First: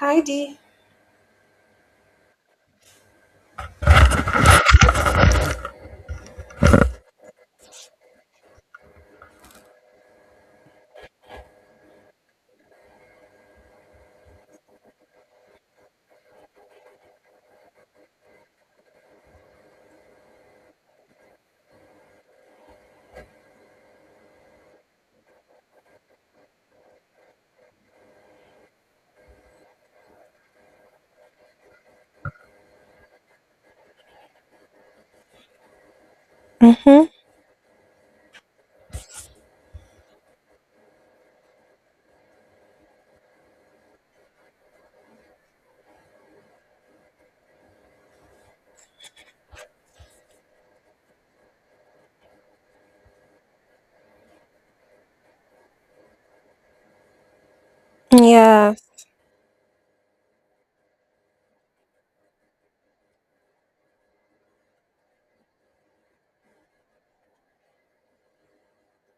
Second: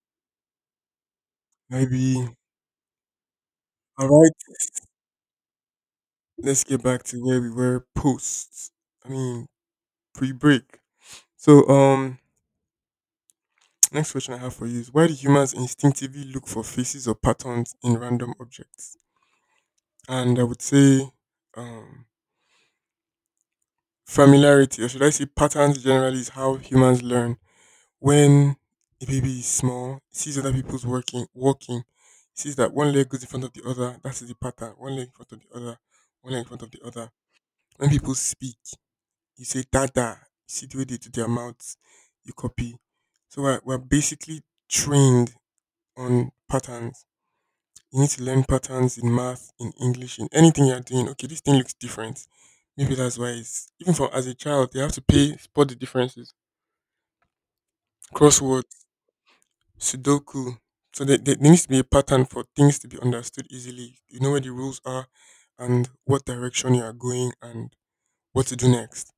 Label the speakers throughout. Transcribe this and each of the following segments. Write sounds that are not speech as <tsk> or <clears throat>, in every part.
Speaker 1: Heidi.
Speaker 2: Maybe. All right. Let's get back to where we were post. I mean, pre-break. So, <tsk> next question I have for you is: Why do humans instinctively look for faces or patterns in random objects? And I would say, um, familiarity, or should I say, patterns generally is how humans learn. When a baby is small, sees other people's working, walking, sees that one leg goes in front of the other. That's the pattern. One leg in front of the other. One leg in front of the
Speaker 1: Mhm.
Speaker 2: other. When people speak. You say dada, you see the way they do their mouths, you copy. So we're basically trained on patterns. You need to learn patterns in math, in English, in anything you're doing. Okay, this thing looks different. Maybe that's why it's even from as a child, they have to pay spot the differences. Crossword,
Speaker 1: Yeah.
Speaker 2: Sudoku. So there needs to be a pattern for things to be understood easily. You know where the rules are and what direction you are going and what to do next.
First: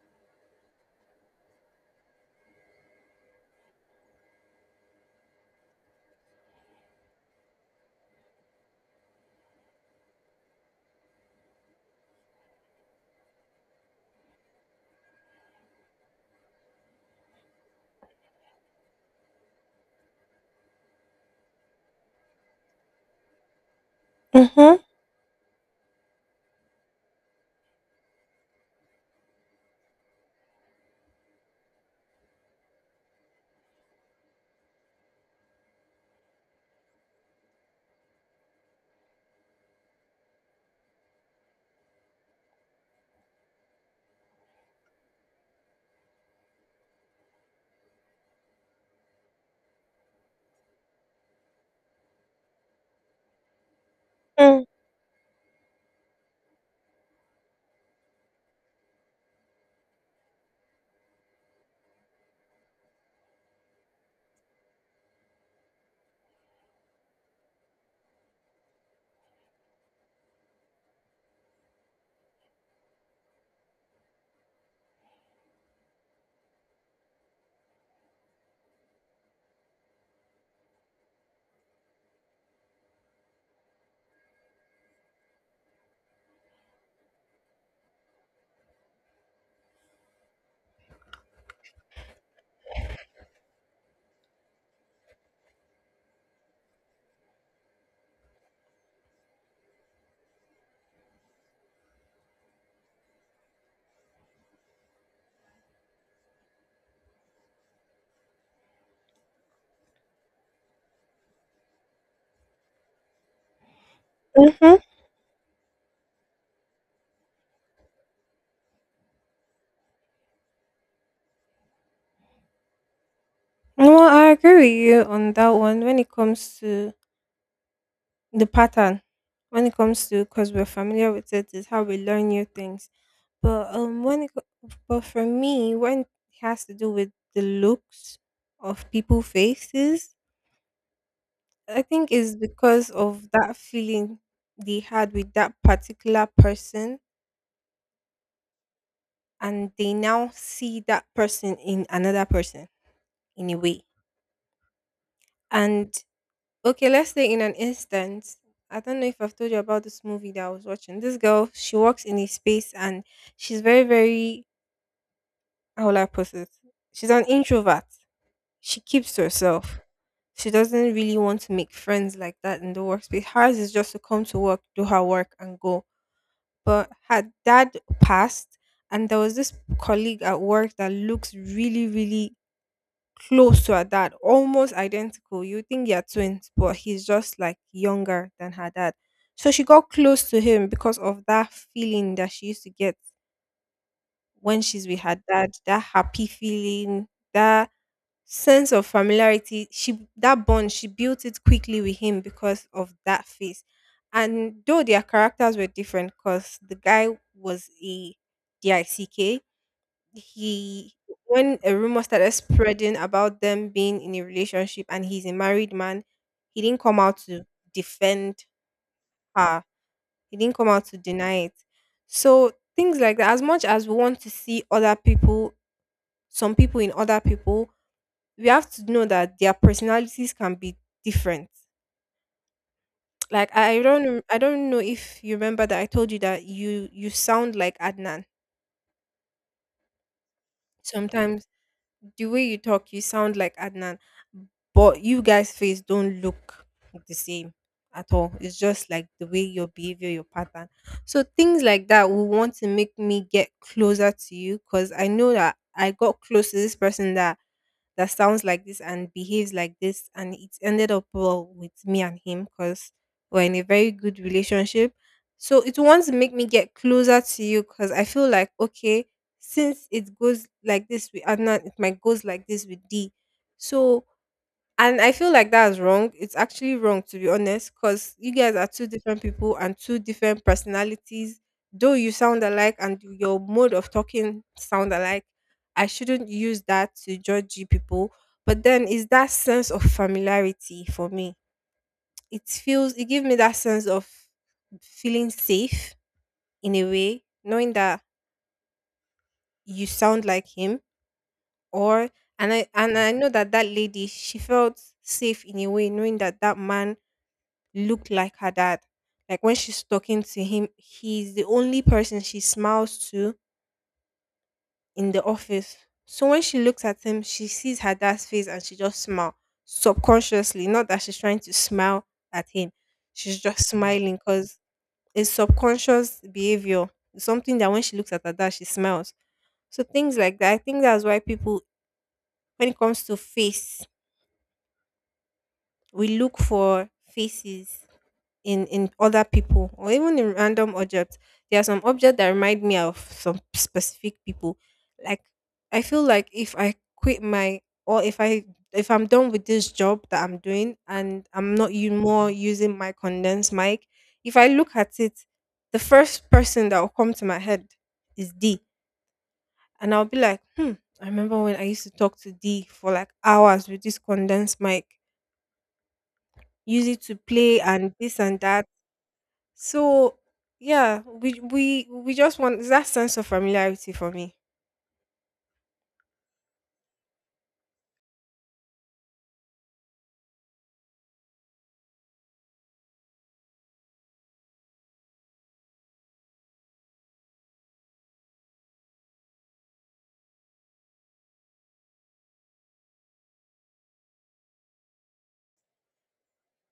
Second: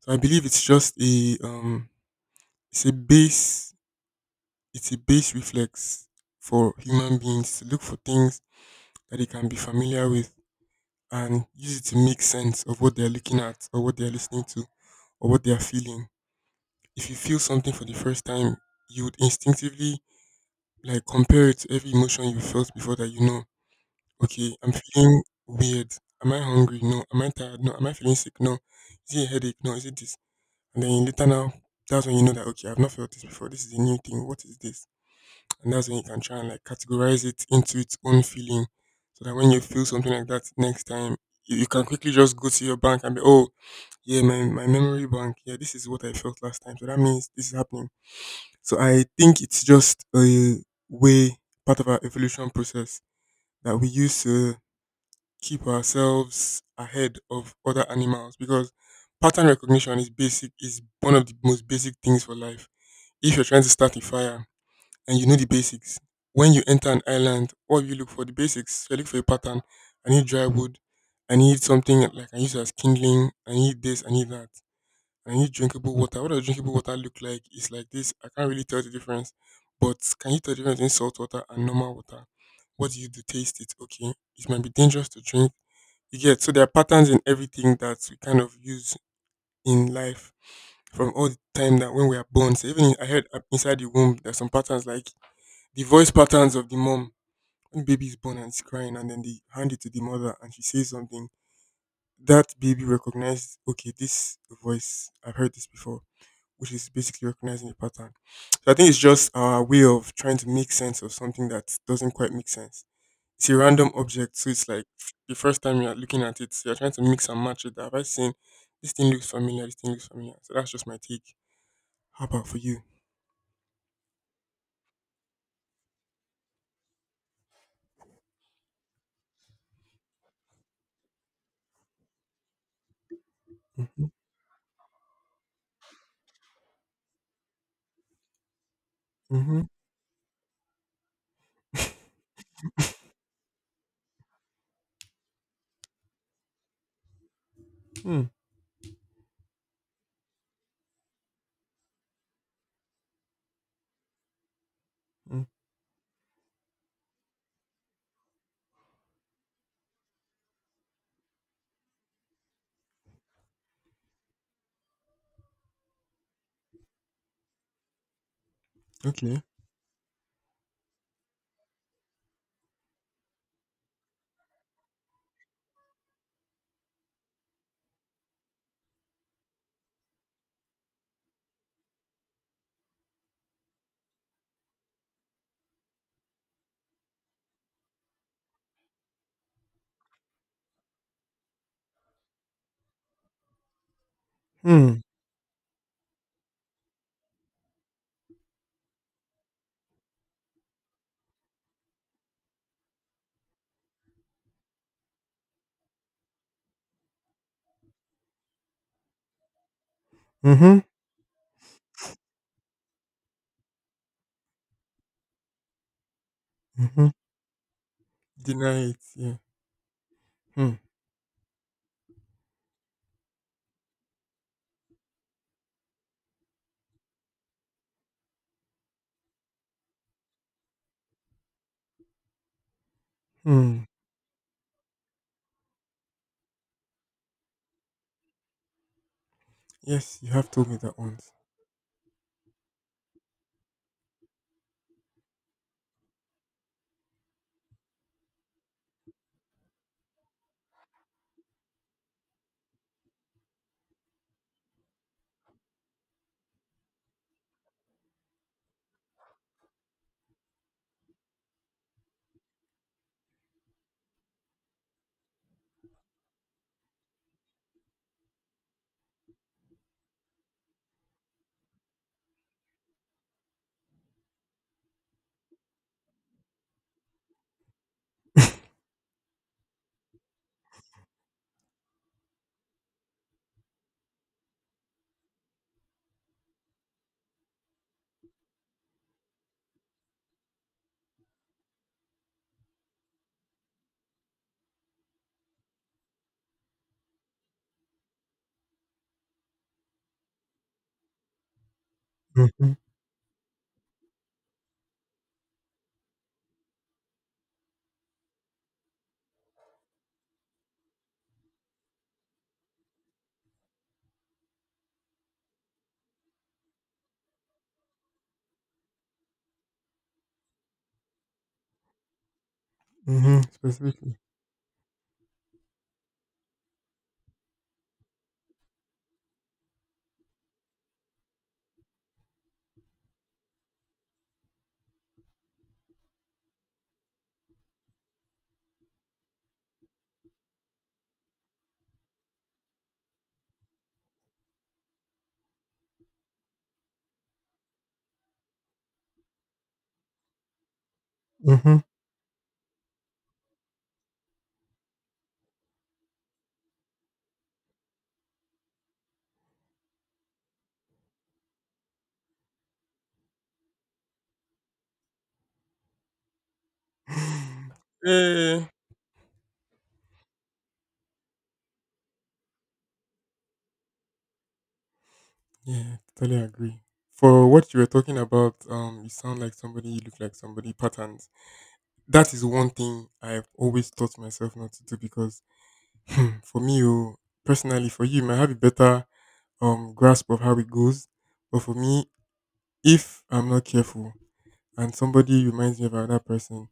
Speaker 2: So I believe it's just a it's a base It's a base reflex for human beings to look for things that they can be familiar with and use it to make sense of what they're looking at or what they're listening to or what they're feeling. If you feel something for the first time, you would instinctively like compare it to every emotion you felt before that you know. Okay, I'm
Speaker 1: Mhm.
Speaker 2: feeling weird. Am I hungry? No. Am I tired? No. Am I feeling sick? No. Is it a headache? No. Is it this? And then later now, that's when you know that okay, I've not felt this before. This is a new thing. What is this? And that's when you can try and like categorize it into its own feeling. So that when you feel something like that next time, you can quickly just go to your bank and be, oh, yeah, my memory bank, yeah, this is what I felt last time. So that means this is happening. So I think it's just a way, part of our evolution process that we use to
Speaker 1: Mm.
Speaker 2: keep ourselves ahead of other animals because pattern recognition is basic, is one of the most basic things for life. If you're trying to start a fire, and you know the basics. When you enter an island, what do you look for? The basics. So I look for a pattern. I need dry wood. I need something like I use as kindling. I need this. I need that. I need drinkable water. What does drinkable water look like? It's like this. I can't really tell the difference. But can you tell the difference in salt water and normal water? What do you do? Taste it. Okay. It might be dangerous to drink. You get so there are patterns in everything that we kind of use in life from all the time that when we are born. So even in, I heard inside the womb, there's some patterns like the voice patterns of the mom. When baby is born and it's crying and then they hand it to the mother and she says something, that baby recognizes okay, this voice, I've heard this before, which is basically recognizing a pattern. So I think it's just our way of trying to make sense of something that doesn't quite make sense. It's a random object, so it's
Speaker 1: Mhm.
Speaker 2: like the first time you're looking at it, you're trying to mix and match it. Have I seen? This thing looks familiar. This thing looks familiar. So that's just my take. How about for you?
Speaker 1: Well, I agree with you on that one. When it comes to the pattern, when it comes to because we're familiar with it, is how we learn new things. But
Speaker 2: Mm-hmm,
Speaker 1: when but for me, when it has to do with the looks of people
Speaker 2: mm-hmm,
Speaker 1: faces, I think it's because of that feeling they had with that particular person, and they now see that person in another person in a way.
Speaker 2: mm-hmm.
Speaker 1: And okay, let's say in an instance, I don't know if I've told you about this movie that I was watching. This girl, she works in a space and she's very, very, how will I put it? She's an introvert. She keeps to
Speaker 2: Okay.
Speaker 1: herself. She doesn't really want to make friends like that in the workspace. Hers is just to come to work, do her work and go. But her dad passed and there was this colleague at work that looks really, really close to her dad, almost identical. You think they're twins, but he's just like younger than her dad. So she got close to him because of that feeling that she used to get when she's
Speaker 2: Mm-hmm,
Speaker 1: with her dad, that happy feeling, that sense of familiarity. She that bond, she built it quickly with him because of that face. And though their characters were different, because the guy was a DICK,
Speaker 2: mm-hmm.
Speaker 1: he, when a rumor started spreading about them being in a relationship and he's a married man, he didn't come out to defend
Speaker 2: Deny it. Yeah.
Speaker 1: her. He didn't come
Speaker 2: Hmm.
Speaker 1: out to deny it. So things like that, as much as we want to see other people, some people in other people, we have to know that their personalities can be different. Like
Speaker 2: Hmm.
Speaker 1: I don't know if you remember that I told you that you sound like Adnan
Speaker 2: Yes, you have told me that once.
Speaker 1: sometimes, the way you talk, you sound like Adnan, but you guys' face don't look the same at all. It's just like the way your behavior, your pattern. So things like that will want to make me get closer to you because I know that I got close to this person that that sounds like this and behaves like this and it ended up well with me and him because we're in a very good relationship, so it wants to make me get closer to you because I feel like, okay, since it goes like this with Adnan, it might goes like this with D. So and I feel like that's wrong. It's actually wrong, to be honest, because you guys are two different people and two different personalities. Though you sound alike and your mode of talking sound alike, I shouldn't use that to judge you people. But then it's that sense of familiarity for me. It feels it gives me that sense of feeling safe in a way, knowing that you sound like him or, and I
Speaker 2: Mm-hmm.
Speaker 1: and I know that that lady, she felt safe in a way knowing that that man looked like her dad. Like when she's talking to him, he's the only person she smiles to in the office. So when she looks at him, she sees her dad's face and she just smiles subconsciously. Not that she's trying to smile at him, she's
Speaker 2: Mm-hmm.
Speaker 1: just smiling
Speaker 2: Specifically.
Speaker 1: because it's subconscious behavior. It's something that when she looks at her dad, she smiles. So things like that. I think that's why people, when it comes to face, we look for faces in other people or even in random objects. There are some objects that remind me of some specific people, like I feel like if I quit my or if I if I'm done with this job that I'm doing and I'm not
Speaker 2: Mm-hmm.
Speaker 1: you more using my condensed mic, if I look at it, the first person that will come to my head is D. And I'll be like, hmm, I remember when I used to talk to D for like hours with this condensed mic, use it to play
Speaker 2: <sighs>
Speaker 1: and this and
Speaker 2: Eh.
Speaker 1: that. So yeah, we just want that sense of familiarity for me.
Speaker 2: Yeah, totally agree. For what you were talking about, you sound like somebody, you look like somebody, patterns. That is one thing I've always taught myself not to do because for me, oh, personally, for you, you might have a better grasp of how it goes. But for me, if I'm not careful and somebody reminds me of another person,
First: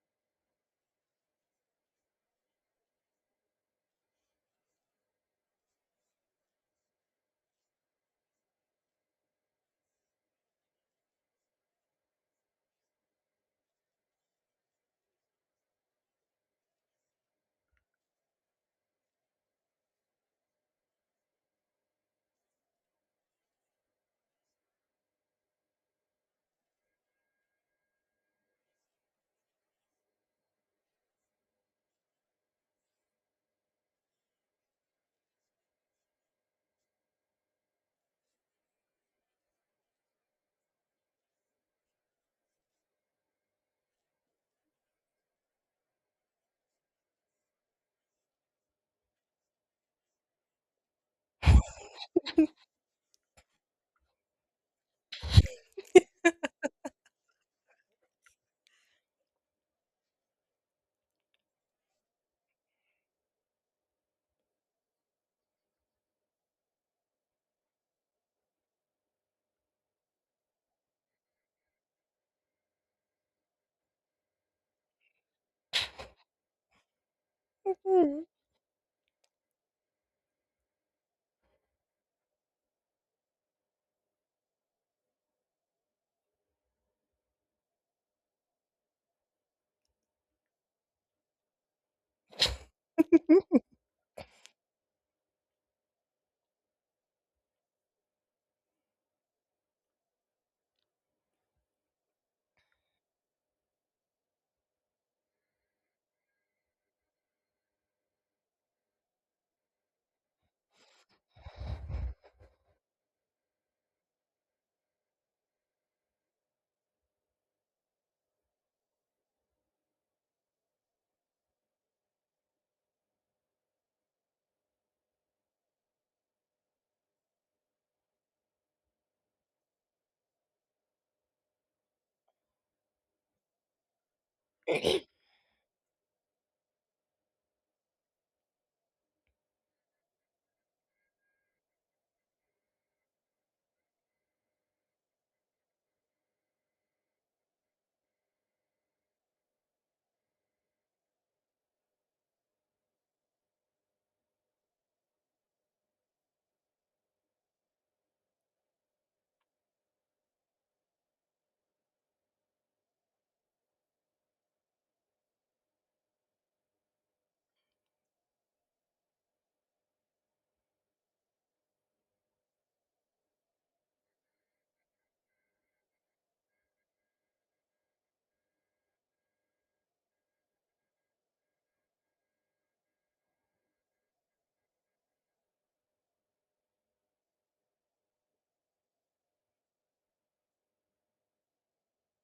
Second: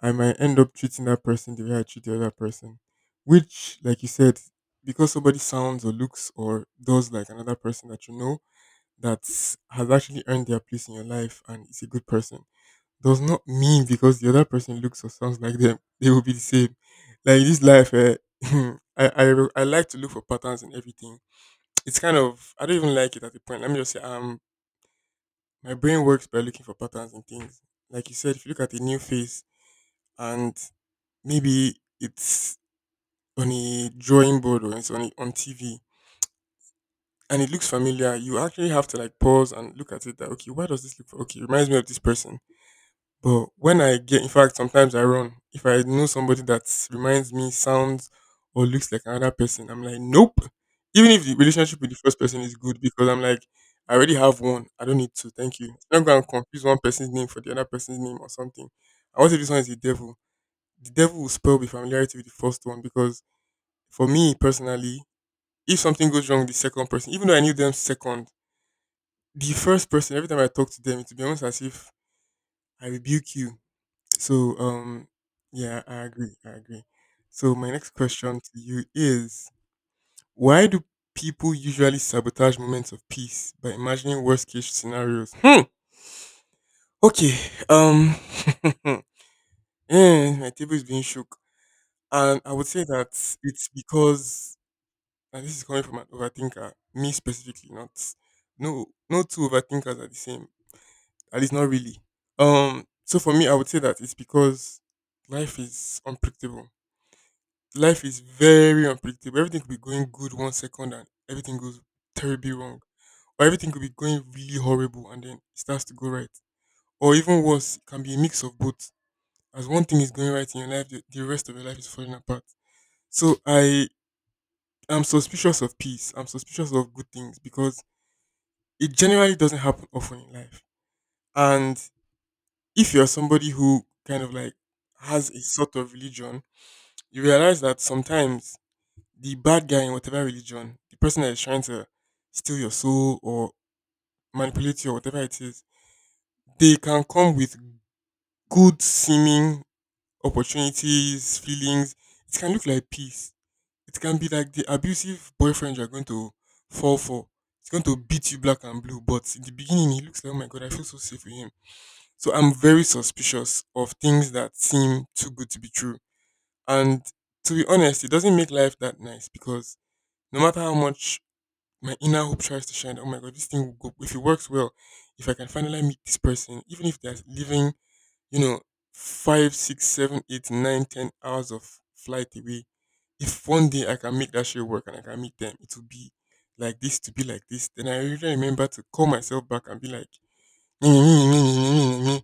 Speaker 2: I might end up treating that person the way I treat the other person. Which, like you said, because somebody sounds or looks or does like another person that you know, that has actually earned their place in your life and is a good person, does not mean because the other person looks or sounds like them, <laughs> they will be the same. Like this life, eh, <laughs> I like to look for patterns in everything. It's kind of, I don't even like it at the point. Let me just say, my brain works by looking for patterns in things. Like you said, if you look at a new face and maybe it's on a drawing board or it's on TV and it looks familiar, you actually have to like pause and look at it that okay, why does this look okay? It reminds me of this person. But when I get, in fact, sometimes I run. If I know somebody that reminds me, sounds or looks like another person, I'm like, nope. Even if the relationship with the first person is good, because I'm like, I already have one. I don't need two. Thank you. I'm not going to confuse one person's name for the other person's name or something. I want to. This one is the devil. The devil will spell the familiarity with the first one because for me personally, if something goes wrong with the second person, even though I knew them second, the first person, every time I talk to them, it will be almost as if I rebuke you. So, yeah, I agree. I agree. So, my next
Speaker 1: Mm.
Speaker 2: question to you is: why do people usually sabotage moments of peace by imagining worst case scenarios? Hmm. Okay. Um, <laughs> eh, my table is being shook. And I would say that it's because, and this is coming from an overthinker, me specifically, not, no, no, two overthinkers are the same. At least not really. So for me, I would say that it's because life is unpredictable. Life is very unpredictable. Everything could be going good 1 second and everything goes terribly wrong. Or everything could be going really horrible and then it starts to go right. Or even worse, it can be a mix of both. As one thing is going right in your life, the rest of your life is falling apart. So I am suspicious of peace. I'm suspicious of good things because it generally doesn't happen often in life. And if you're somebody who kind of like has a sort of religion, you realize that sometimes the bad guy in whatever religion, the person that is trying to steal your soul or manipulate you or whatever it is, they can come with good seeming opportunities, feelings. It can look like peace. It can be like the abusive boyfriend you're going to fall for. It's going to beat you black and blue, but in the beginning, he looks like, oh my god, I feel so safe with him. So I'm very suspicious of things that seem too good to be true. And to be honest, it doesn't make life that nice because no matter how much my inner hope tries to shine, oh my god, this thing will go. If it works well, if I can finally meet this person, even if they're living, you know, five, six, seven, eight, nine, 10 hours of flight away, if one day I can make that shit work and I can meet them, it will be like this to be like this. Then I really remember to call myself back and be like, <laughs> my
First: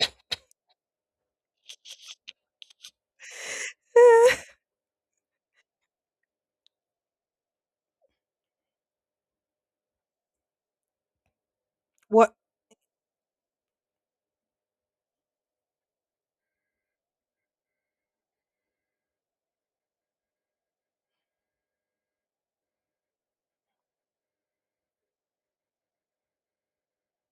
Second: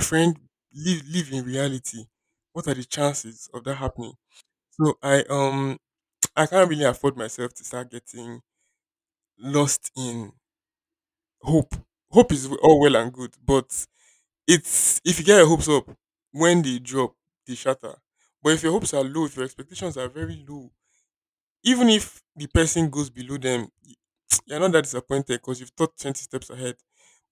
Speaker 2: friend, live in reality. What are the chances of that happening?
Speaker 1: <laughs>
Speaker 2: So I <tsk> I can't really afford myself to start getting lost in hope. Hope
Speaker 1: what
Speaker 2: is all well and good, but it's if you get your hopes up, when they drop, they shatter. But if your hopes are low, if your expectations are very low, even if the person goes below them, <tsk> you're not that disappointed because you've thought 20 steps ahead.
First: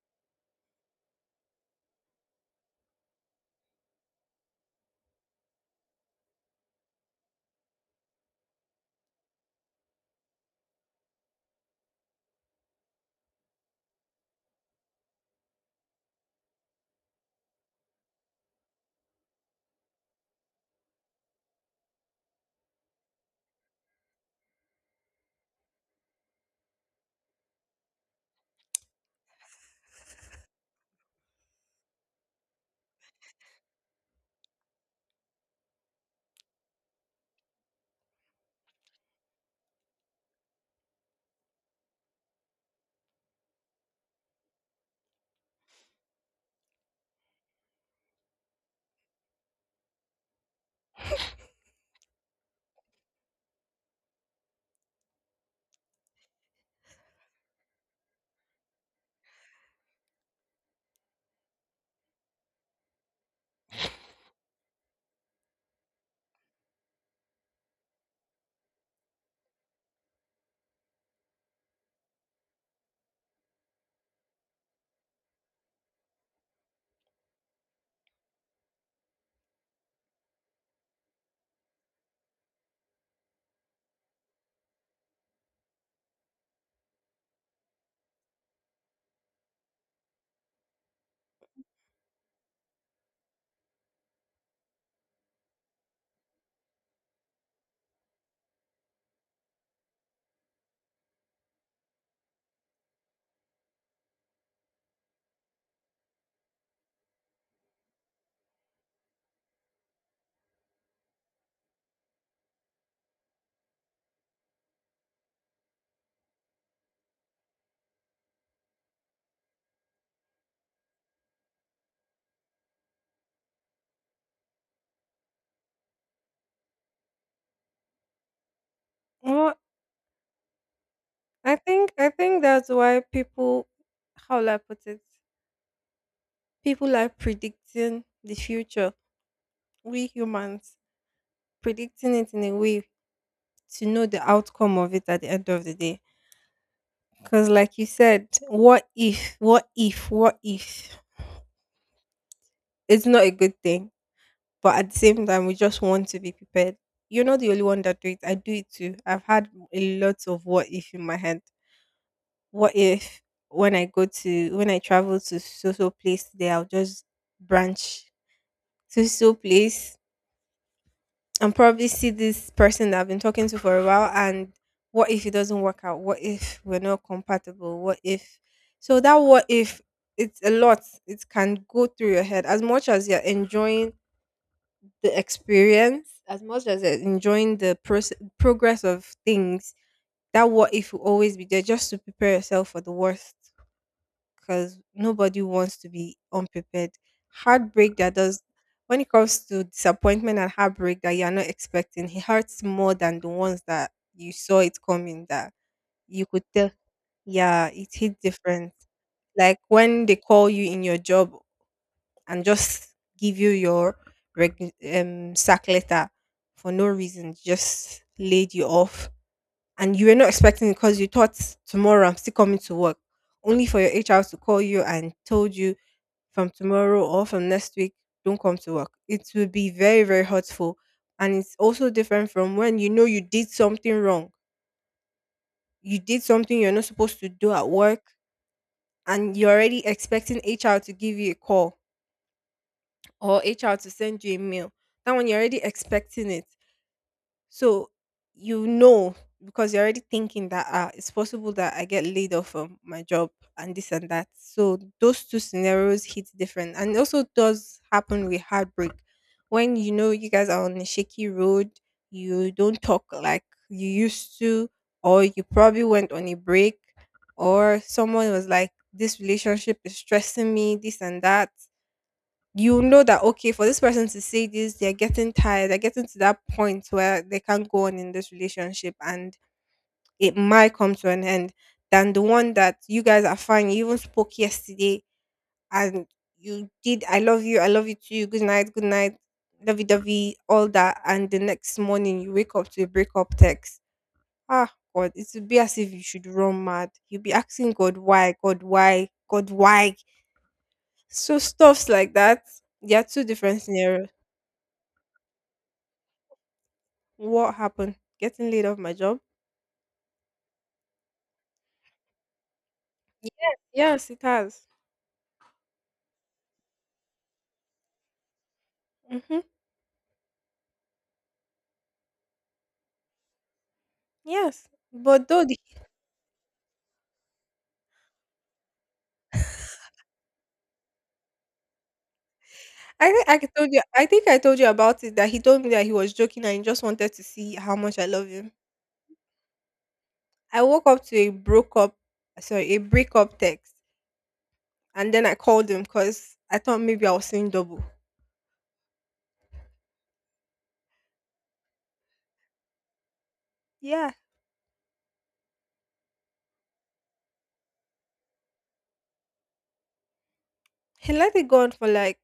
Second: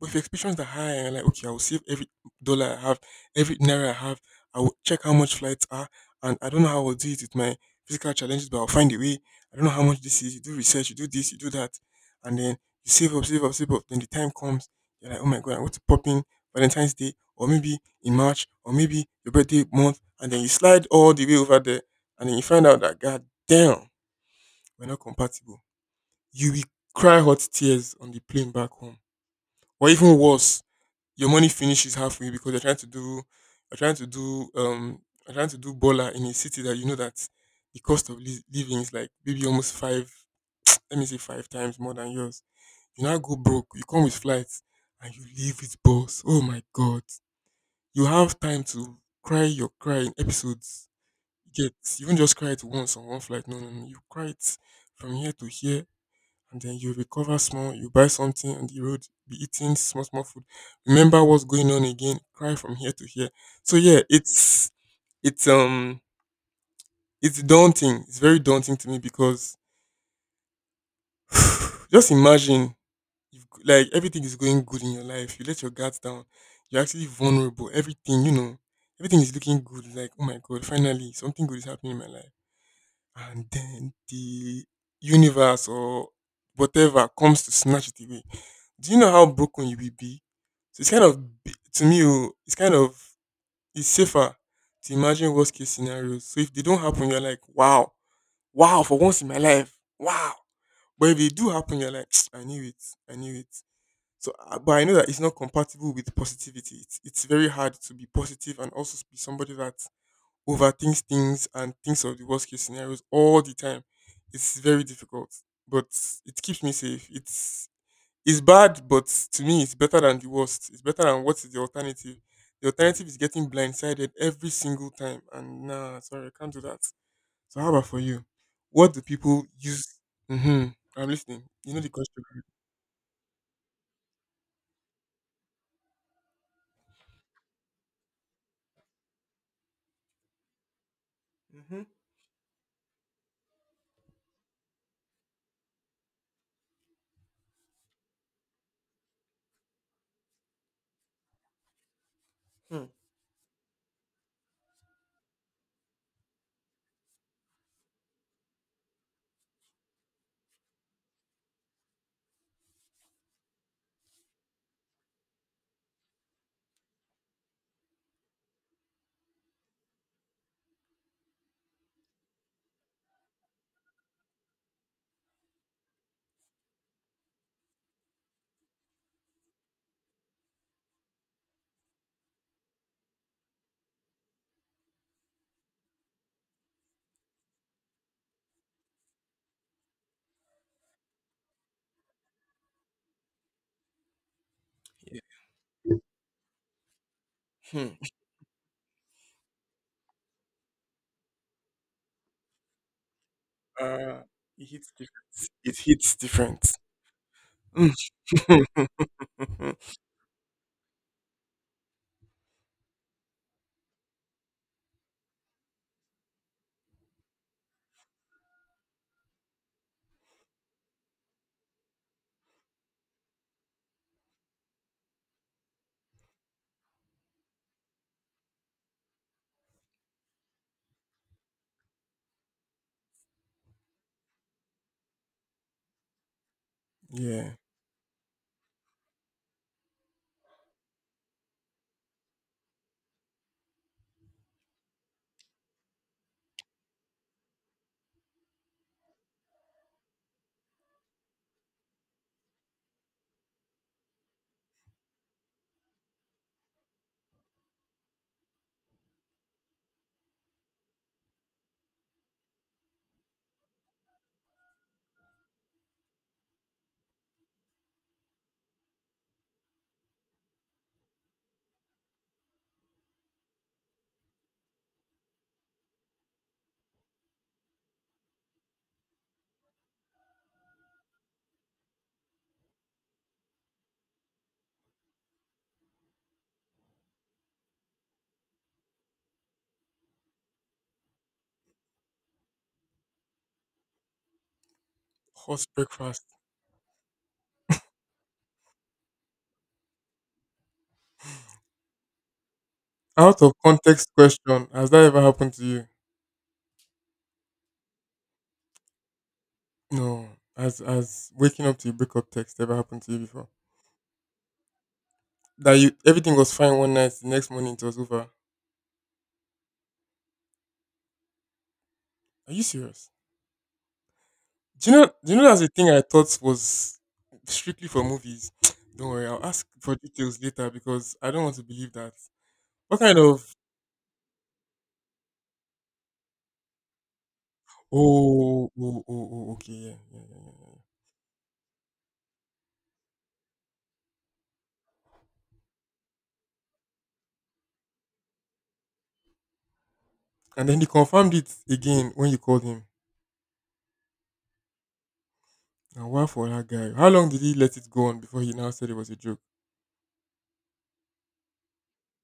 Speaker 2: But if your expectations are high and you're like, okay, I will save every dollar I have, every naira I have, I will check how much flights are, and I don't know how I'll do it with my physical challenges, but I'll find a way. I don't know how much this is. You do research, you do this, you do that, and then you save up, save up, save up. Then the time comes, you're like, oh my God, I want to pop in Valentine's Day, or maybe in March, or maybe your birthday month, and then you slide all the way over there, and then you find out that, God damn, we're not compatible. You will cry hot tears on the plane back home. Or even worse, your money finishes halfway because you're trying to do you're trying to do you're trying to do baller in a city that you know that the cost of living is like maybe almost five <tsk> let me say five times more than yours. You now go broke, you come with flights and you leave with boss. Oh my god. You have time to cry your cry in episodes. You don't just cry it once on one flight. No, no, no. You cry it from here to here and then you recover small, you buy something on the road, be eating small, small food. Remember what's going on again, cry from here to here. So yeah, it's it's daunting. It's very daunting to me because <sighs> just imagine if like everything is going good in your life, you let your guards down, you're actually vulnerable, everything, you know, everything is looking good, like, oh my god, finally something good is happening in my life and then the universe or whatever comes to snatch it away. Do you know how broken you will be? So it's kind of it's safer to imagine worst case scenarios. So if they don't happen, you're like, wow, wow, for once in my life, wow. But if they do happen, you're like, <tsk> I knew it, I knew it. So, but I know that it's not compatible with positivity. It's very hard to be positive and also be somebody that overthinks things and thinks of the worst case scenarios all the time. It's very difficult, but it keeps me safe. It's bad, but to me, it's better than the worst. It's better than what is the alternative. The alternative is getting blindsided every single time, and nah, sorry, I can't do that. So how about for you? What do people
Speaker 1: what
Speaker 2: use? Hmm. I'm listening.
Speaker 1: I
Speaker 2: You know the
Speaker 1: think I
Speaker 2: question.
Speaker 1: think that's why people, how will I put it? People like predicting the future. We humans
Speaker 2: Mm-hmm.
Speaker 1: predicting it in a way to know the outcome of it at the end of the day. Because like you said, what if, what if, what if?
Speaker 2: Hmm.
Speaker 1: It's not a good thing, but at the same time we just want to be prepared. You're not the only one that do it. I do it too. I've had a lot of what if in my head. What if when I travel to so so place today, I'll just branch to so place and probably see this person that I've been talking to for a while? And what if it doesn't work out? What if we're not compatible? What if? So that what if, it's a lot. It can go through your head as much as you're enjoying the experience, as much as enjoying the progress of things. That what if will always be there just to prepare yourself for the worst, because
Speaker 2: Yeah.
Speaker 1: nobody wants to be unprepared.
Speaker 2: Hmm.
Speaker 1: Heartbreak that does When it comes to disappointment and heartbreak that you are not expecting, it hurts more than the ones that
Speaker 2: Uh,
Speaker 1: you saw
Speaker 2: it
Speaker 1: it
Speaker 2: hits
Speaker 1: coming.
Speaker 2: different.
Speaker 1: That
Speaker 2: It hits
Speaker 1: you could
Speaker 2: different.
Speaker 1: tell, yeah, it
Speaker 2: Mm.
Speaker 1: hit different, like when they call you in your job and just give you your sack letter for no reason, just laid you off. And you were not expecting it because you thought tomorrow I'm still coming to work, only for your HR to call you and told you from tomorrow or from next week, don't come to work. It will be very, very hurtful. And it's also different from when you know you did something wrong. You did something you're not
Speaker 2: <laughs>
Speaker 1: supposed to
Speaker 2: Yeah.
Speaker 1: do at work, and you're already expecting HR to give you a call or HR to send you a mail. That one you're already expecting it. So you know, because you're already thinking that, ah, it's possible that I get laid off from my job and this and that. So those two scenarios hit different. And it also does happen with heartbreak. When you know you guys are on a shaky road, you don't talk like you used to, or you probably went on a break, or someone was like, this relationship is stressing me, this and that, you know that okay, for this person to say this, they're getting tired, they're getting to that point where they can't go on in this relationship and it might come to an end, than the one that you guys are fine, you even spoke yesterday, and you did, I love you, I love you too, good night, good night, lovey-dovey, all that, and the next morning you wake up to a breakup text. Ah, God, it would be
Speaker 2: Hot
Speaker 1: as if you
Speaker 2: breakfast.
Speaker 1: should run mad. You'll be asking God why, God why, God why. So stuffs like that, there are two
Speaker 2: Out of
Speaker 1: different scenarios.
Speaker 2: context question. Has that ever happened to you?
Speaker 1: What happened? Getting laid off my job?
Speaker 2: No. Has waking up to a breakup text ever happened to you before?
Speaker 1: Yes, it has.
Speaker 2: That you everything was fine one night, the next morning it was over.
Speaker 1: Mm-hmm.
Speaker 2: Are you serious?
Speaker 1: Yes.
Speaker 2: Do you know
Speaker 1: But
Speaker 2: do you know
Speaker 1: though the,
Speaker 2: that's the thing I thought was strictly for movies? <tsk> Don't worry, I'll ask for details later because I don't want to believe that. What
Speaker 1: I
Speaker 2: kind
Speaker 1: think I
Speaker 2: of
Speaker 1: told you, I think I told you about it, that he told me that he was joking and he just wanted to see how much I love him.
Speaker 2: oh oh oh, oh oh, okay, yeah, yeah, yeah, yeah,
Speaker 1: I
Speaker 2: yeah.
Speaker 1: woke up to a broke up, sorry, a breakup text, and then I called him because I thought maybe I was seeing double.
Speaker 2: And then he confirmed it again when you called him.
Speaker 1: Yeah,
Speaker 2: Now, wow for that guy. How long did he let it go on before he now said it was a joke?
Speaker 1: he let it go on for like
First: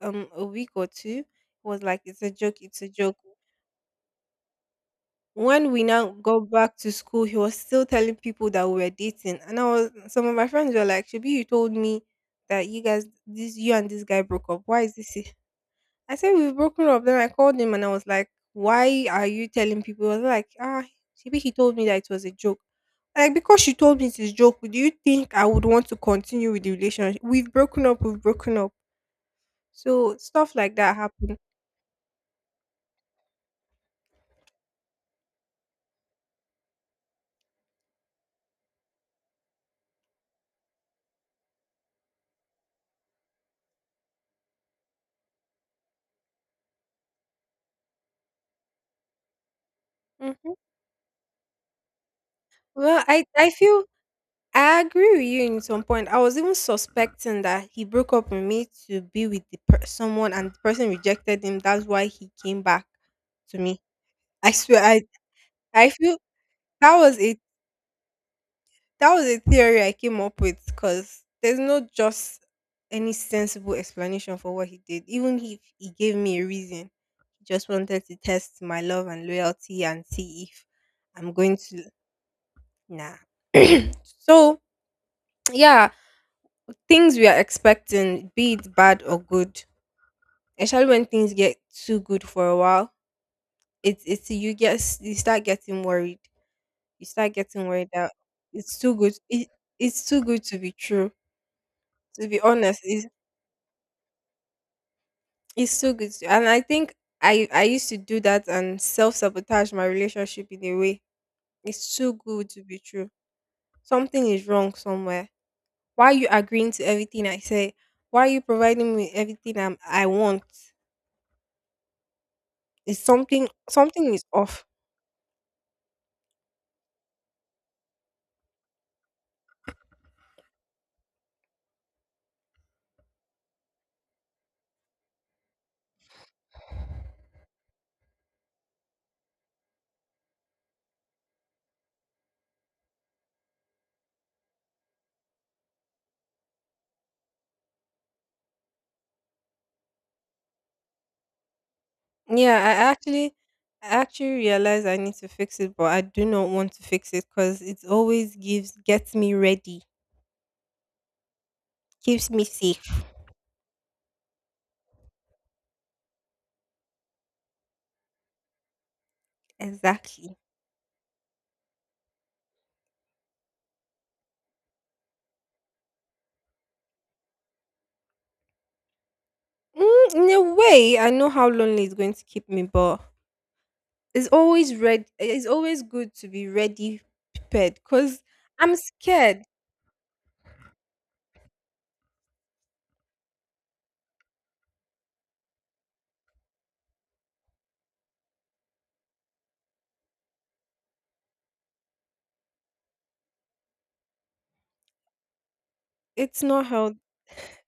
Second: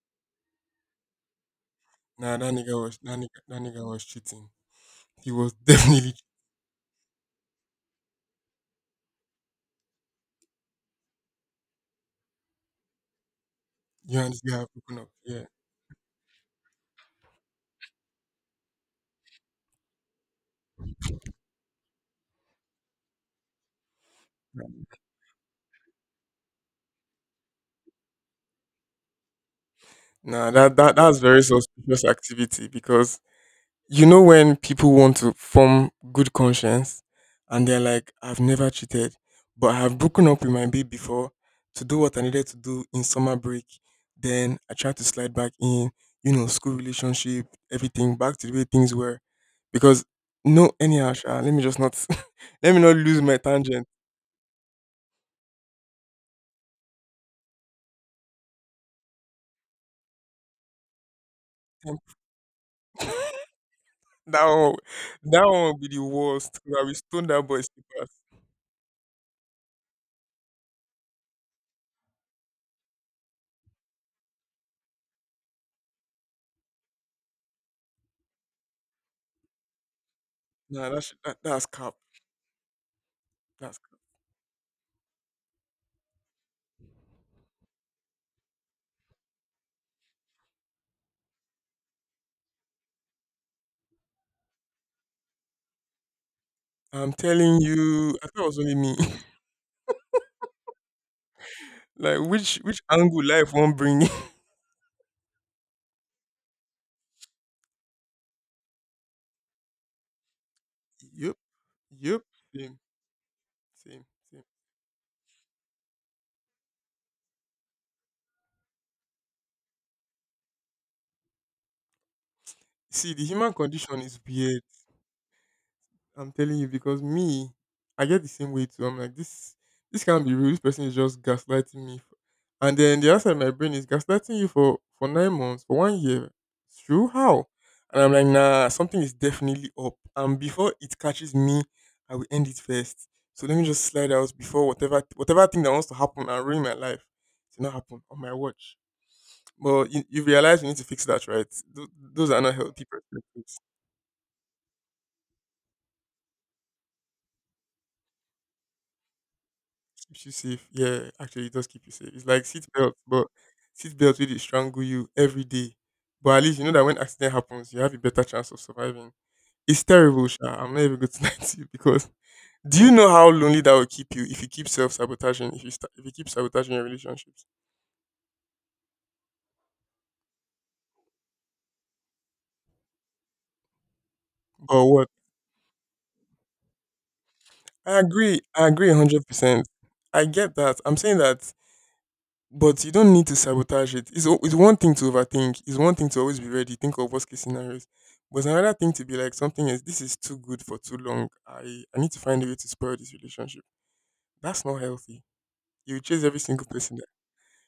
Speaker 1: a week or two. He was like, "It's a
Speaker 2: Nah,
Speaker 1: joke, it's a joke."
Speaker 2: that nigga was cheating. He was <laughs>
Speaker 1: When we now
Speaker 2: definitely
Speaker 1: got back to school, he was still telling people that we were dating. And I was, some of my friends were like, should you told me that you guys this, you and this
Speaker 2: you
Speaker 1: guy
Speaker 2: and this
Speaker 1: broke
Speaker 2: guy
Speaker 1: up.
Speaker 2: have
Speaker 1: Why is
Speaker 2: broken up.
Speaker 1: this? It?"
Speaker 2: Yeah.
Speaker 1: I said we've broken up. Then I called him and I was like, why are you telling people? He was like, ah, maybe he told me that it was a joke. Like because you told me it's a joke, do you think I would want to continue with the relationship? We've broken up, we've broken up. So
Speaker 2: Nah,
Speaker 1: stuff
Speaker 2: that,
Speaker 1: like that
Speaker 2: that that's
Speaker 1: happened.
Speaker 2: very suspicious activity because you know when people want to form good conscience and they're like, I've never cheated, but I have broken up with my babe before to do what I needed to do in summer break. Then I tried to slide back in, you know, school relationship, everything back to the way things were. Because
Speaker 1: Mhm.
Speaker 2: no anyhow, sha, let me just not <laughs> let me not
Speaker 1: Well,
Speaker 2: lose
Speaker 1: I
Speaker 2: my
Speaker 1: I feel
Speaker 2: tangent.
Speaker 1: I agree with you in some point. I was even suspecting that he broke up with me to be with the someone, and the person rejected him. That's why he came back to me.
Speaker 2: That
Speaker 1: I
Speaker 2: one,
Speaker 1: swear,
Speaker 2: that one would
Speaker 1: I
Speaker 2: be the
Speaker 1: feel
Speaker 2: worst, 'cause I will
Speaker 1: that was
Speaker 2: stone
Speaker 1: a,
Speaker 2: that boy slippers.
Speaker 1: that was a theory I came up with because there's no just any sensible explanation for what he did. Even if he gave me a reason, he just wanted to test my love and loyalty and see if
Speaker 2: Nah,
Speaker 1: I'm
Speaker 2: that
Speaker 1: going
Speaker 2: that's
Speaker 1: to.
Speaker 2: cap.
Speaker 1: Nah.
Speaker 2: That's
Speaker 1: <clears throat>
Speaker 2: cap.
Speaker 1: so, yeah, things we are expecting, be it bad or good, especially when things get too good for a while, it's you start getting worried. You
Speaker 2: I'm
Speaker 1: start
Speaker 2: telling
Speaker 1: getting worried that
Speaker 2: you, I thought it was only
Speaker 1: it's too
Speaker 2: me.
Speaker 1: good. It's too good to be true.
Speaker 2: <laughs> Like
Speaker 1: To be
Speaker 2: which
Speaker 1: honest,
Speaker 2: angle life won't bring.
Speaker 1: it's so good. And I think I used to do that and self sabotage my relationship in a way.
Speaker 2: <laughs> Yep,
Speaker 1: It's too
Speaker 2: yep.
Speaker 1: good to
Speaker 2: Same,
Speaker 1: be true.
Speaker 2: same,
Speaker 1: Something
Speaker 2: same.
Speaker 1: is wrong somewhere. Why are you agreeing to everything I say? Why are you providing me everything I want? It's
Speaker 2: See, the human condition
Speaker 1: something
Speaker 2: is
Speaker 1: is
Speaker 2: weird.
Speaker 1: off.
Speaker 2: I'm telling you because me, I get the same way too. I'm like this. This can't be real. This person is just gaslighting me. And then the answer in my brain is gaslighting you for 9 months, for one year. It's true. How? And I'm like, nah. Something is definitely up. And before it catches me, I will end it first. So let me just slide out before whatever thing that wants to happen and ruin my life to not happen on my watch. But you realize you need to fix that, right? Th- those are
Speaker 1: Yeah,
Speaker 2: not healthy perspectives.
Speaker 1: I actually realize I need to fix it, but I do not want to fix it because it always gives gets me ready,
Speaker 2: Keeps you safe. Yeah, actually, it does keep you safe. It's
Speaker 1: keeps
Speaker 2: like
Speaker 1: me
Speaker 2: seat
Speaker 1: safe.
Speaker 2: belt, but seat belt really strangle you every day. But at least you know that when accident happens, you have a better chance of surviving. It's terrible,
Speaker 1: Exactly.
Speaker 2: Sha. I'm not even going to <laughs> lie to you because do you know how lonely that will keep you if you keep self sabotaging? If you sta if you keep sabotaging your relationships,
Speaker 1: Mm, in a way, I know how lonely it's going to keep me, but it's always
Speaker 2: or
Speaker 1: ready.
Speaker 2: what?
Speaker 1: It's always good to be ready prepared
Speaker 2: I
Speaker 1: because
Speaker 2: agree. I
Speaker 1: I'm
Speaker 2: agree, hundred
Speaker 1: scared.
Speaker 2: percent. I get that. I'm saying that But you don't need to sabotage it. It's one thing to overthink. It's one thing to always be ready, think of worst case scenarios. But it's another thing to be like something is this is too good for too long. I need to find a way to spoil this relationship. That's not healthy. You chase every
Speaker 1: It's not
Speaker 2: single
Speaker 1: healthy.
Speaker 2: person. There.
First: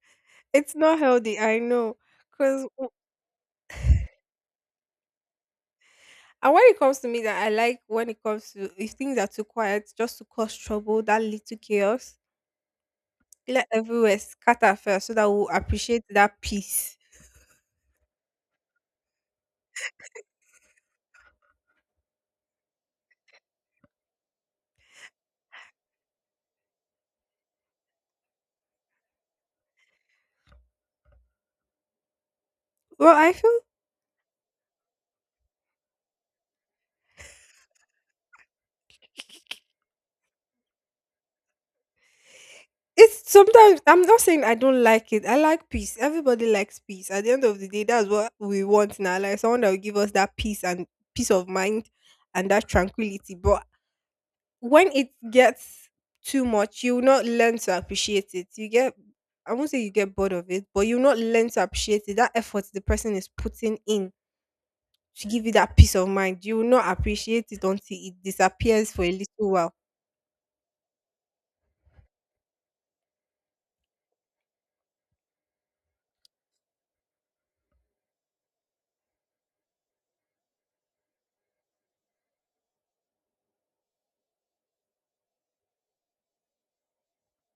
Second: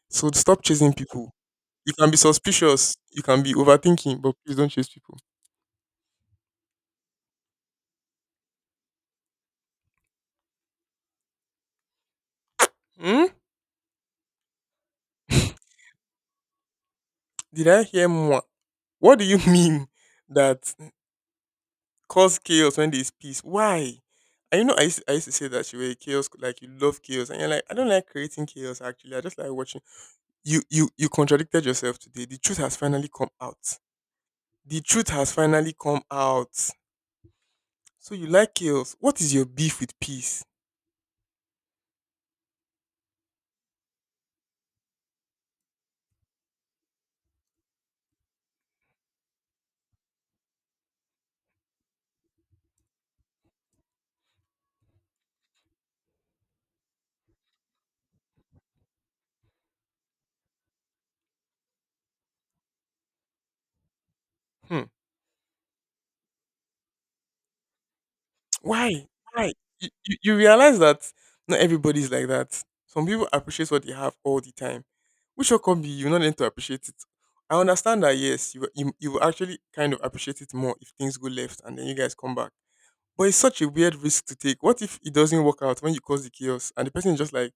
Speaker 2: So stop
Speaker 1: It's
Speaker 2: chasing
Speaker 1: not
Speaker 2: people.
Speaker 1: healthy, I
Speaker 2: You
Speaker 1: know.
Speaker 2: can be
Speaker 1: Because
Speaker 2: suspicious. You can be overthinking, but please don't chase people.
Speaker 1: and when it comes to me, that I like when it comes to, if things are too quiet, just to cause trouble, that little chaos,
Speaker 2: Hmm?
Speaker 1: let everywhere scatter first so that we'll
Speaker 2: <laughs>
Speaker 1: appreciate that peace.
Speaker 2: Did I hear more? What do you <laughs> mean that cause chaos when there's peace. Why? And you know, I used to say that you were a chaos, like you love chaos, and you're like, I don't like creating chaos. Actually, I just like watching. You contradicted yourself today. The truth has finally
Speaker 1: Well
Speaker 2: come
Speaker 1: I feel
Speaker 2: out. The truth has finally come out. So you like chaos. What is your beef with peace?
Speaker 1: It's sometimes. I'm not saying I don't like it. I like peace. Everybody likes peace. At the end of the day, that's what we want now. Like someone that will give us that peace and peace of mind and that tranquility. But when it gets too much, you will not learn to appreciate it. You get I won't say you get bored of it, but you'll not learn to appreciate it. That effort the person is putting in
Speaker 2: Hmm.
Speaker 1: to give you that peace of mind. You will not appreciate it until it disappears for
Speaker 2: Why?
Speaker 1: a little
Speaker 2: Why?
Speaker 1: while.
Speaker 2: You realize that not everybody's like that. Some people appreciate what they have all the time. Which will come be you not learn to appreciate it. I understand that yes, you will actually kind of appreciate it more if things go left and then you guys come back. But it's such a weird risk to take. What if it doesn't work out when you cause the chaos and the person is just like,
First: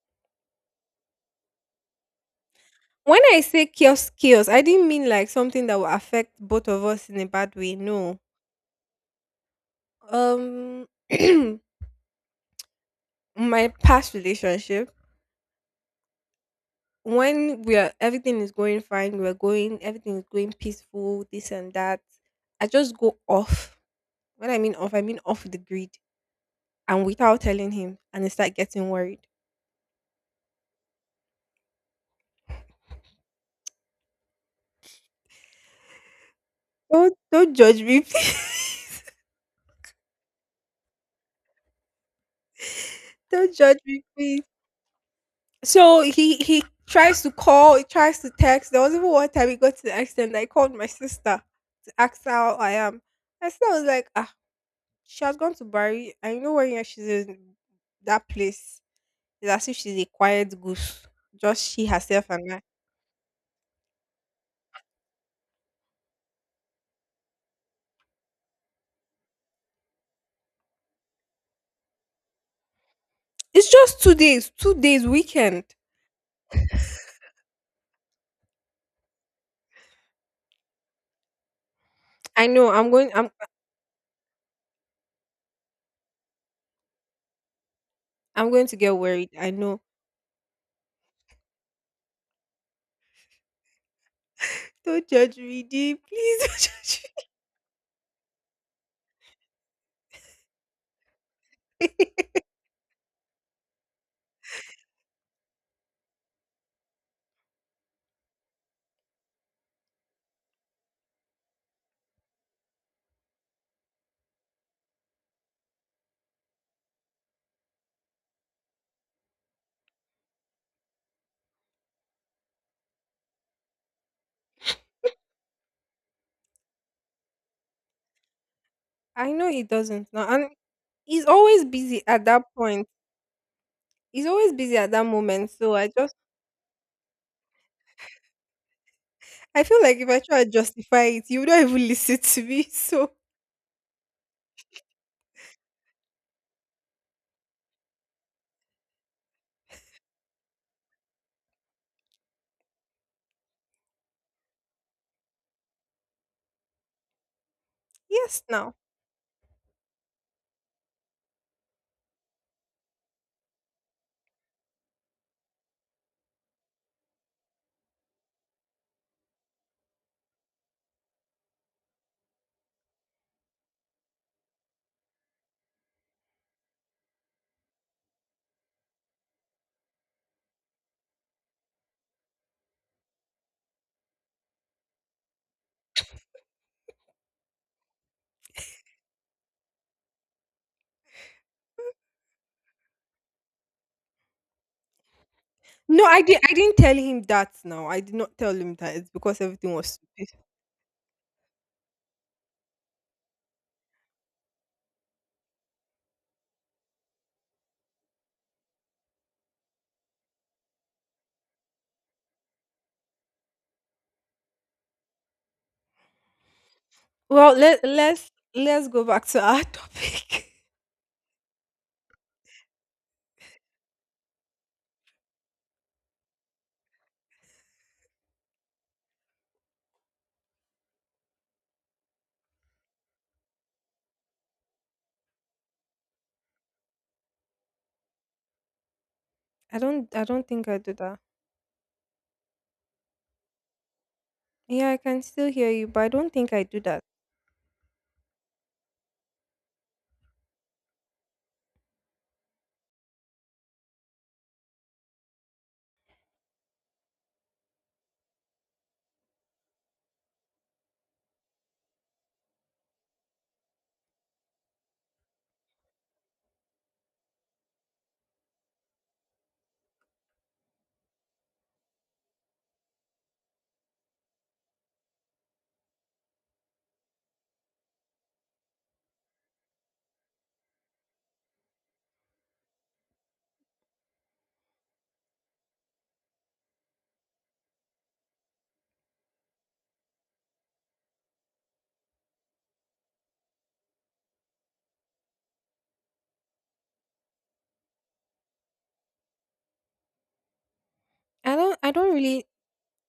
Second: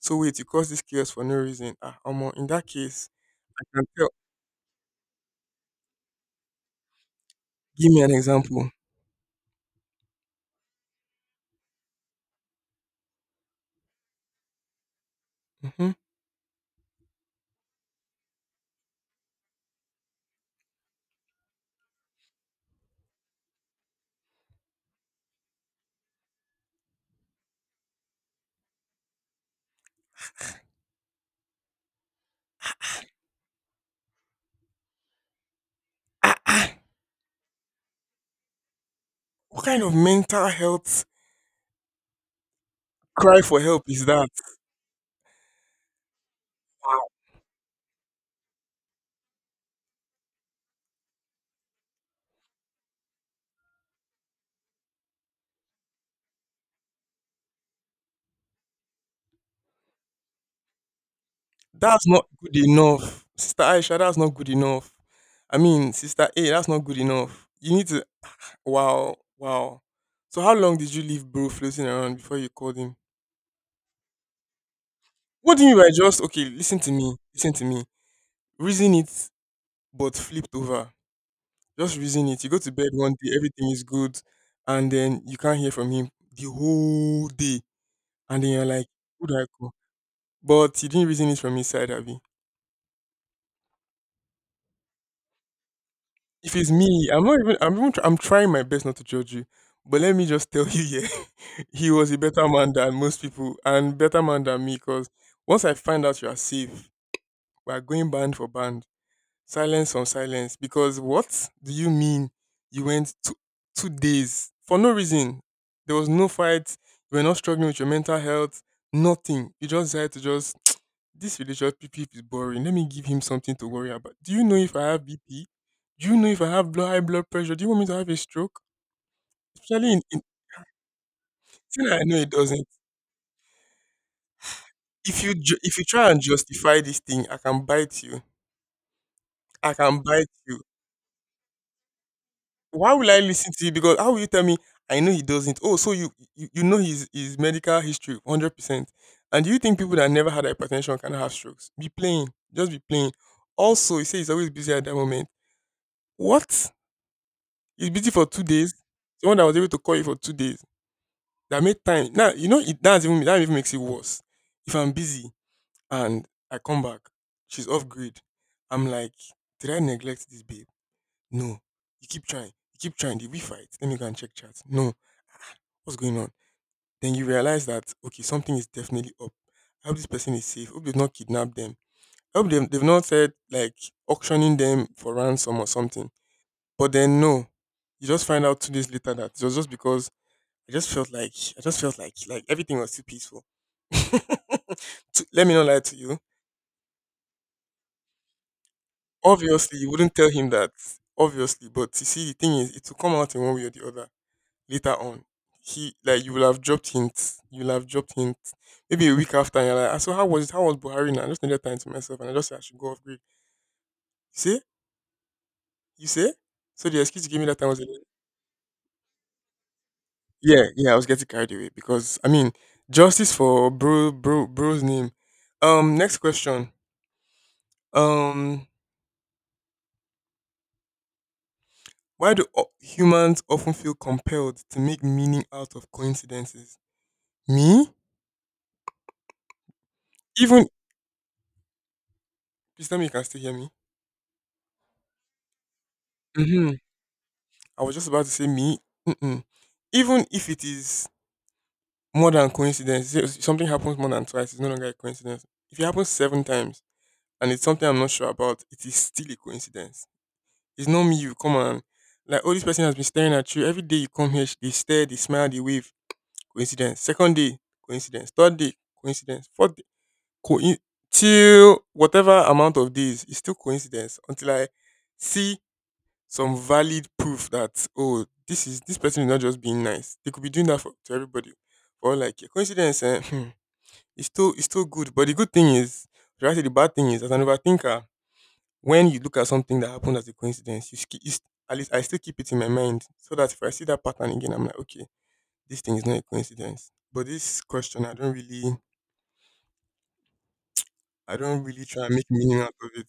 Speaker 2: so wait, you caused this chaos for no reason. Ah, Omo, in that case,
Speaker 1: When I
Speaker 2: I
Speaker 1: say
Speaker 2: can tell.
Speaker 1: chaos, chaos, I didn't mean like something that will affect both of us in a bad way.
Speaker 2: Give me an
Speaker 1: No.
Speaker 2: example.
Speaker 1: Um, <clears throat> my past relationship,
Speaker 2: Hmm.
Speaker 1: when we are everything is going fine, everything is going peaceful, this and that. I just go off. When I mean off the grid. And without telling him, and I start getting worried.
Speaker 2: Ah, ah,
Speaker 1: Don't judge me <laughs> please.
Speaker 2: what kind of mental health cry
Speaker 1: Don't
Speaker 2: for
Speaker 1: judge
Speaker 2: help
Speaker 1: me
Speaker 2: is that?
Speaker 1: please. So he tries to call, he tries to text. There was even one time he got to the extent that I called my sister to ask her how I am. My sister was like, ah, she has gone to Bari, and you know when she's in that place, it's as if she's a quiet goose. Just she
Speaker 2: That's
Speaker 1: herself
Speaker 2: not
Speaker 1: and
Speaker 2: good
Speaker 1: I.
Speaker 2: enough. Sister Aisha, that's not good enough. I mean, Sister A, that's not good enough. You need to. Wow, wow. So, how long did you leave bro floating around before you called him?
Speaker 1: It's just 2 days, 2 days
Speaker 2: What do
Speaker 1: weekend.
Speaker 2: you mean by just, okay, listen to me, listen to me. Reason it, but flipped over. Just reason it.
Speaker 1: I
Speaker 2: You go
Speaker 1: know
Speaker 2: to bed
Speaker 1: I'm going
Speaker 2: one day,
Speaker 1: I'm
Speaker 2: everything is good, and then you can't hear from him the whole day. And
Speaker 1: I'm
Speaker 2: then you're
Speaker 1: going to
Speaker 2: like,
Speaker 1: get
Speaker 2: who
Speaker 1: worried.
Speaker 2: do I
Speaker 1: I
Speaker 2: call?
Speaker 1: know.
Speaker 2: But you didn't reason it from his side, have
Speaker 1: Don't judge me, D. Please <laughs>
Speaker 2: If
Speaker 1: don't
Speaker 2: it's
Speaker 1: judge
Speaker 2: me, I'm not even. I'm even. Tr- I'm trying my best not to judge you, but let me just tell you, yeah, <laughs>
Speaker 1: me.
Speaker 2: he was a better man than most people, and better man than me. Because once I find out you are safe, we are going band for band, silence on silence. Because what do you mean? You went two days for no reason. There was no fight. You were not struggling with your mental health. Nothing. You just had to just this religious relationship is boring. Let me give him something to worry about. Do you know if I have BP? Do you know if I have blood, high blood pressure? Do you want me to have a stroke?
Speaker 1: I know he
Speaker 2: Especially
Speaker 1: doesn't
Speaker 2: in
Speaker 1: now, and he's always
Speaker 2: thing I
Speaker 1: busy
Speaker 2: know
Speaker 1: at
Speaker 2: it
Speaker 1: that
Speaker 2: doesn't.
Speaker 1: point. He's always busy at that
Speaker 2: If
Speaker 1: moment. So
Speaker 2: if you
Speaker 1: I
Speaker 2: try
Speaker 1: just,
Speaker 2: and justify this thing, I can bite you.
Speaker 1: I
Speaker 2: I
Speaker 1: feel like
Speaker 2: can
Speaker 1: if I
Speaker 2: bite
Speaker 1: try to
Speaker 2: you.
Speaker 1: justify it, you don't even <laughs> listen to me.
Speaker 2: Why will
Speaker 1: So
Speaker 2: I listen to you? Because how will you tell me I know he doesn't? Oh, so you know his medical history 100%. And do you think people that never had hypertension can have strokes? Be playing, just be playing. Also, you say he's always busy at that moment. What? He's busy for 2
Speaker 1: yes,
Speaker 2: days.
Speaker 1: now.
Speaker 2: Someone that was able to call you for 2 days, that made time. Now, you know, it that's even that even makes it worse. If I'm busy and I come back, she's off grid. I'm like, did I neglect this babe? No. You keep trying. You keep trying. Did we fight? Let me go and check chat. No. What's going on? Then you realize that okay, something is definitely up. I hope this person is safe. I hope they've not kidnapped them. I hope they've not said like auctioning them for ransom or something. But then no. You just find out 2 days later that it was just because I just felt like I just felt like everything was too peaceful. <laughs> Let me not lie to
Speaker 1: No,
Speaker 2: you.
Speaker 1: I did. I didn't tell him that. Now I did not tell him that. It's because everything
Speaker 2: Obviously,
Speaker 1: was
Speaker 2: you wouldn't
Speaker 1: stupid.
Speaker 2: tell him that. Obviously, but you see, the thing is, it will come out in one way or the other later on. He like you will have dropped hints. You will have dropped hints. Maybe a week after, and you're like, "Ah, so how was it? How was Buhari? Now I just needed time to myself, and I just said I should go off grid. You see, you see. So the excuse you gave me
Speaker 1: Well,
Speaker 2: that time was a
Speaker 1: let
Speaker 2: little-
Speaker 1: let's let's go back to our <laughs> topic.
Speaker 2: yeah, yeah. I was getting carried away because I mean, justice for bro's name. Next question. Um, Why do humans often feel compelled to make meaning out of coincidences? Me?
Speaker 1: I don't. I don't
Speaker 2: Even
Speaker 1: think I do that.
Speaker 2: please tell me you can still hear me.
Speaker 1: Yeah, I can still hear you, but I don't think I
Speaker 2: Hmm.
Speaker 1: do that.
Speaker 2: I was just about to say me. Mm-mm. Even if it is more than coincidence, say something happens more than twice, it's no longer a coincidence. If it happens 7 times and it's something I'm not sure about, it is still a coincidence. It's not me. You come on, like oh, this person has been staring at you every day. You come here, they stare, they smile, they wave. Coincidence. Second day, coincidence. Third day, coincidence. Fourth day. co- till whatever amount of days it's still coincidence until I see some valid proof that oh this is this person is not just being nice they could be doing that for to everybody or like yeah, coincidence eh, hmm, it's still good but the good thing is should I say the bad thing is as an overthinker when you look at something that happened as a coincidence you, sk- you st- at least I still keep it in my mind so that if I see that pattern again I'm like okay this thing is not a coincidence but this question I
Speaker 1: I
Speaker 2: don't
Speaker 1: don't
Speaker 2: really
Speaker 1: I
Speaker 2: try
Speaker 1: don't
Speaker 2: and make
Speaker 1: really
Speaker 2: meaning out of it.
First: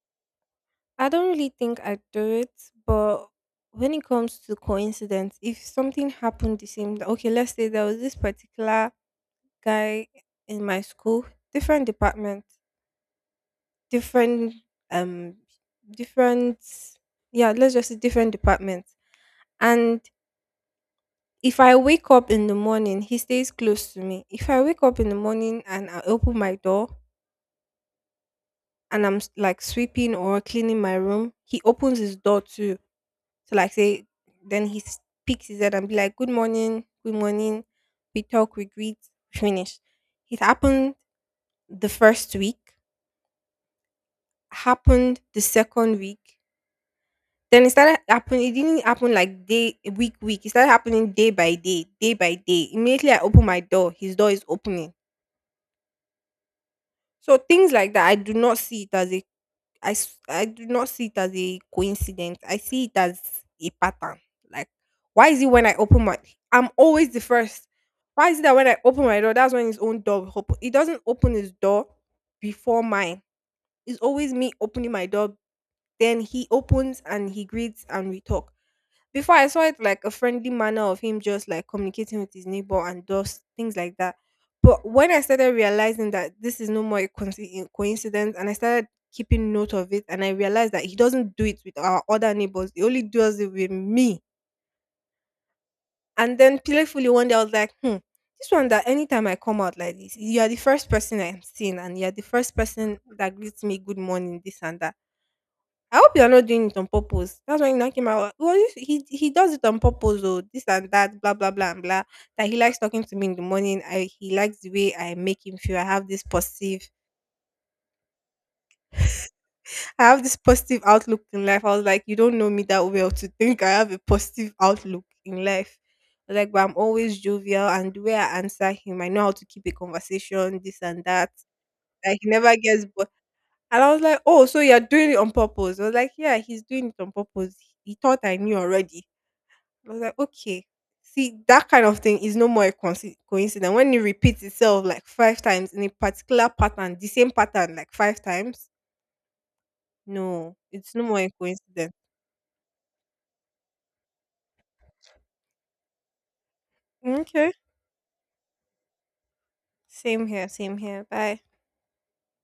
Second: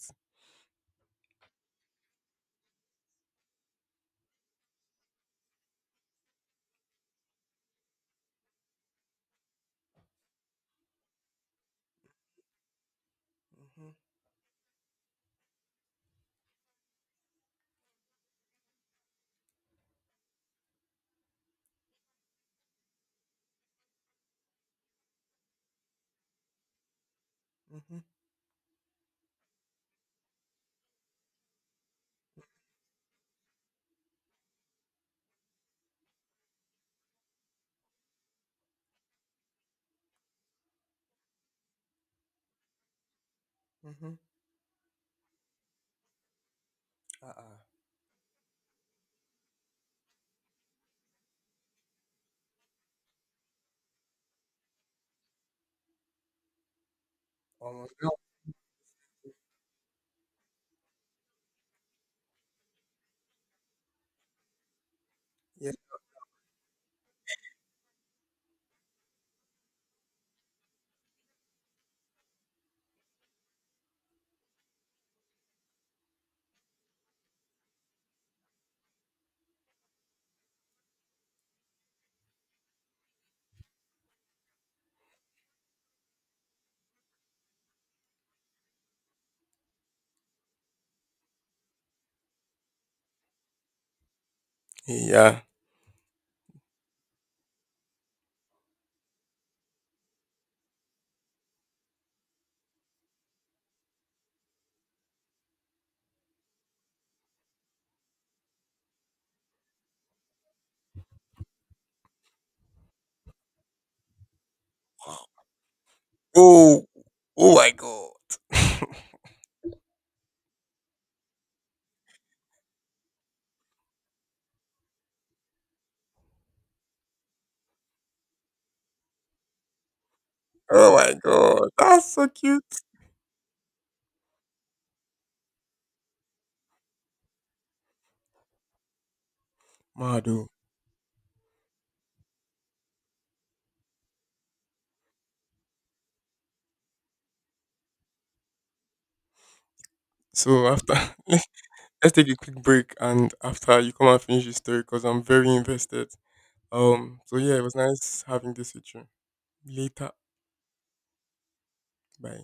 Speaker 1: I don't really think I do it, but when it comes to coincidence, if something happened the same day, okay, let's say there was this particular guy in my school, different department, different um different yeah, let's just say different departments. And if I wake up in the morning, he stays close to me. If I wake up in the morning and I open my door,
Speaker 2: Mhm,
Speaker 1: and like sweeping or cleaning my room, he opens his door to like say then he s- peeks his head and be like, good morning, good morning. We talk, we greet, we finish. It happened the first week,
Speaker 2: mhm.
Speaker 1: happened the second week.
Speaker 2: Uh-uh.
Speaker 1: Then it started happening, it didn't happen like day week week. It started happening day by day, day by day. Immediately I open my door, his door is opening. So things
Speaker 2: Almost
Speaker 1: like that,
Speaker 2: no.
Speaker 1: I do not see it as a I do not see it as a coincidence. I see it as a pattern. Like, why is it when
Speaker 2: Yeah.
Speaker 1: I open my, I'm always the first. Why is it that when I open my door, that's when his own door will open? He doesn't open his door before mine. It's always me opening my door. Then he opens and he greets and we talk. Before I saw it like a friendly manner of him just like communicating with his neighbor and just things like that. But when I started realizing that this is no more a coincidence, and I started keeping note of it, and I realized that he doesn't do it with our other neighbors; he only does it with me.
Speaker 2: Yeah.
Speaker 1: And then playfully one day I was like, hmm, this one that anytime I come out like this, you are the first person I'm seeing, and you are the first person that greets me good morning, this and that. I hope you're not doing it on purpose. That's why you knock him out. Oh, well, if he does it on purpose, oh, this and that, blah blah blah and blah. That he likes talking to me in the morning. I He likes the way I make him feel. I have this
Speaker 2: Oh,
Speaker 1: positive,
Speaker 2: oh my god. <laughs>
Speaker 1: I have this positive outlook in life. I was like, you don't know me that well to think I have a positive outlook in life. I was like, but I'm always jovial, and the way I answer him, I know how to keep a conversation, this
Speaker 2: Oh
Speaker 1: and
Speaker 2: my
Speaker 1: that.
Speaker 2: god. That's
Speaker 1: Like
Speaker 2: so
Speaker 1: he never
Speaker 2: cute.
Speaker 1: gets bored. And I was like, oh, so you're doing it on purpose? I was like, yeah, he's doing it on purpose. He thought I knew already. I was like,
Speaker 2: Mado.
Speaker 1: okay. See, that kind of thing is no more a coincidence. When it repeats itself like 5 times in a particular pattern, the same pattern like 5 times, no,
Speaker 2: So after
Speaker 1: it's no more
Speaker 2: <laughs>
Speaker 1: a coincidence.
Speaker 2: let's take a quick break and after you come and finish the story because I'm very invested. So
Speaker 1: Okay.
Speaker 2: yeah, it was nice having this with you. Later.
Speaker 1: Same here, same here. Bye.
Speaker 2: Bye.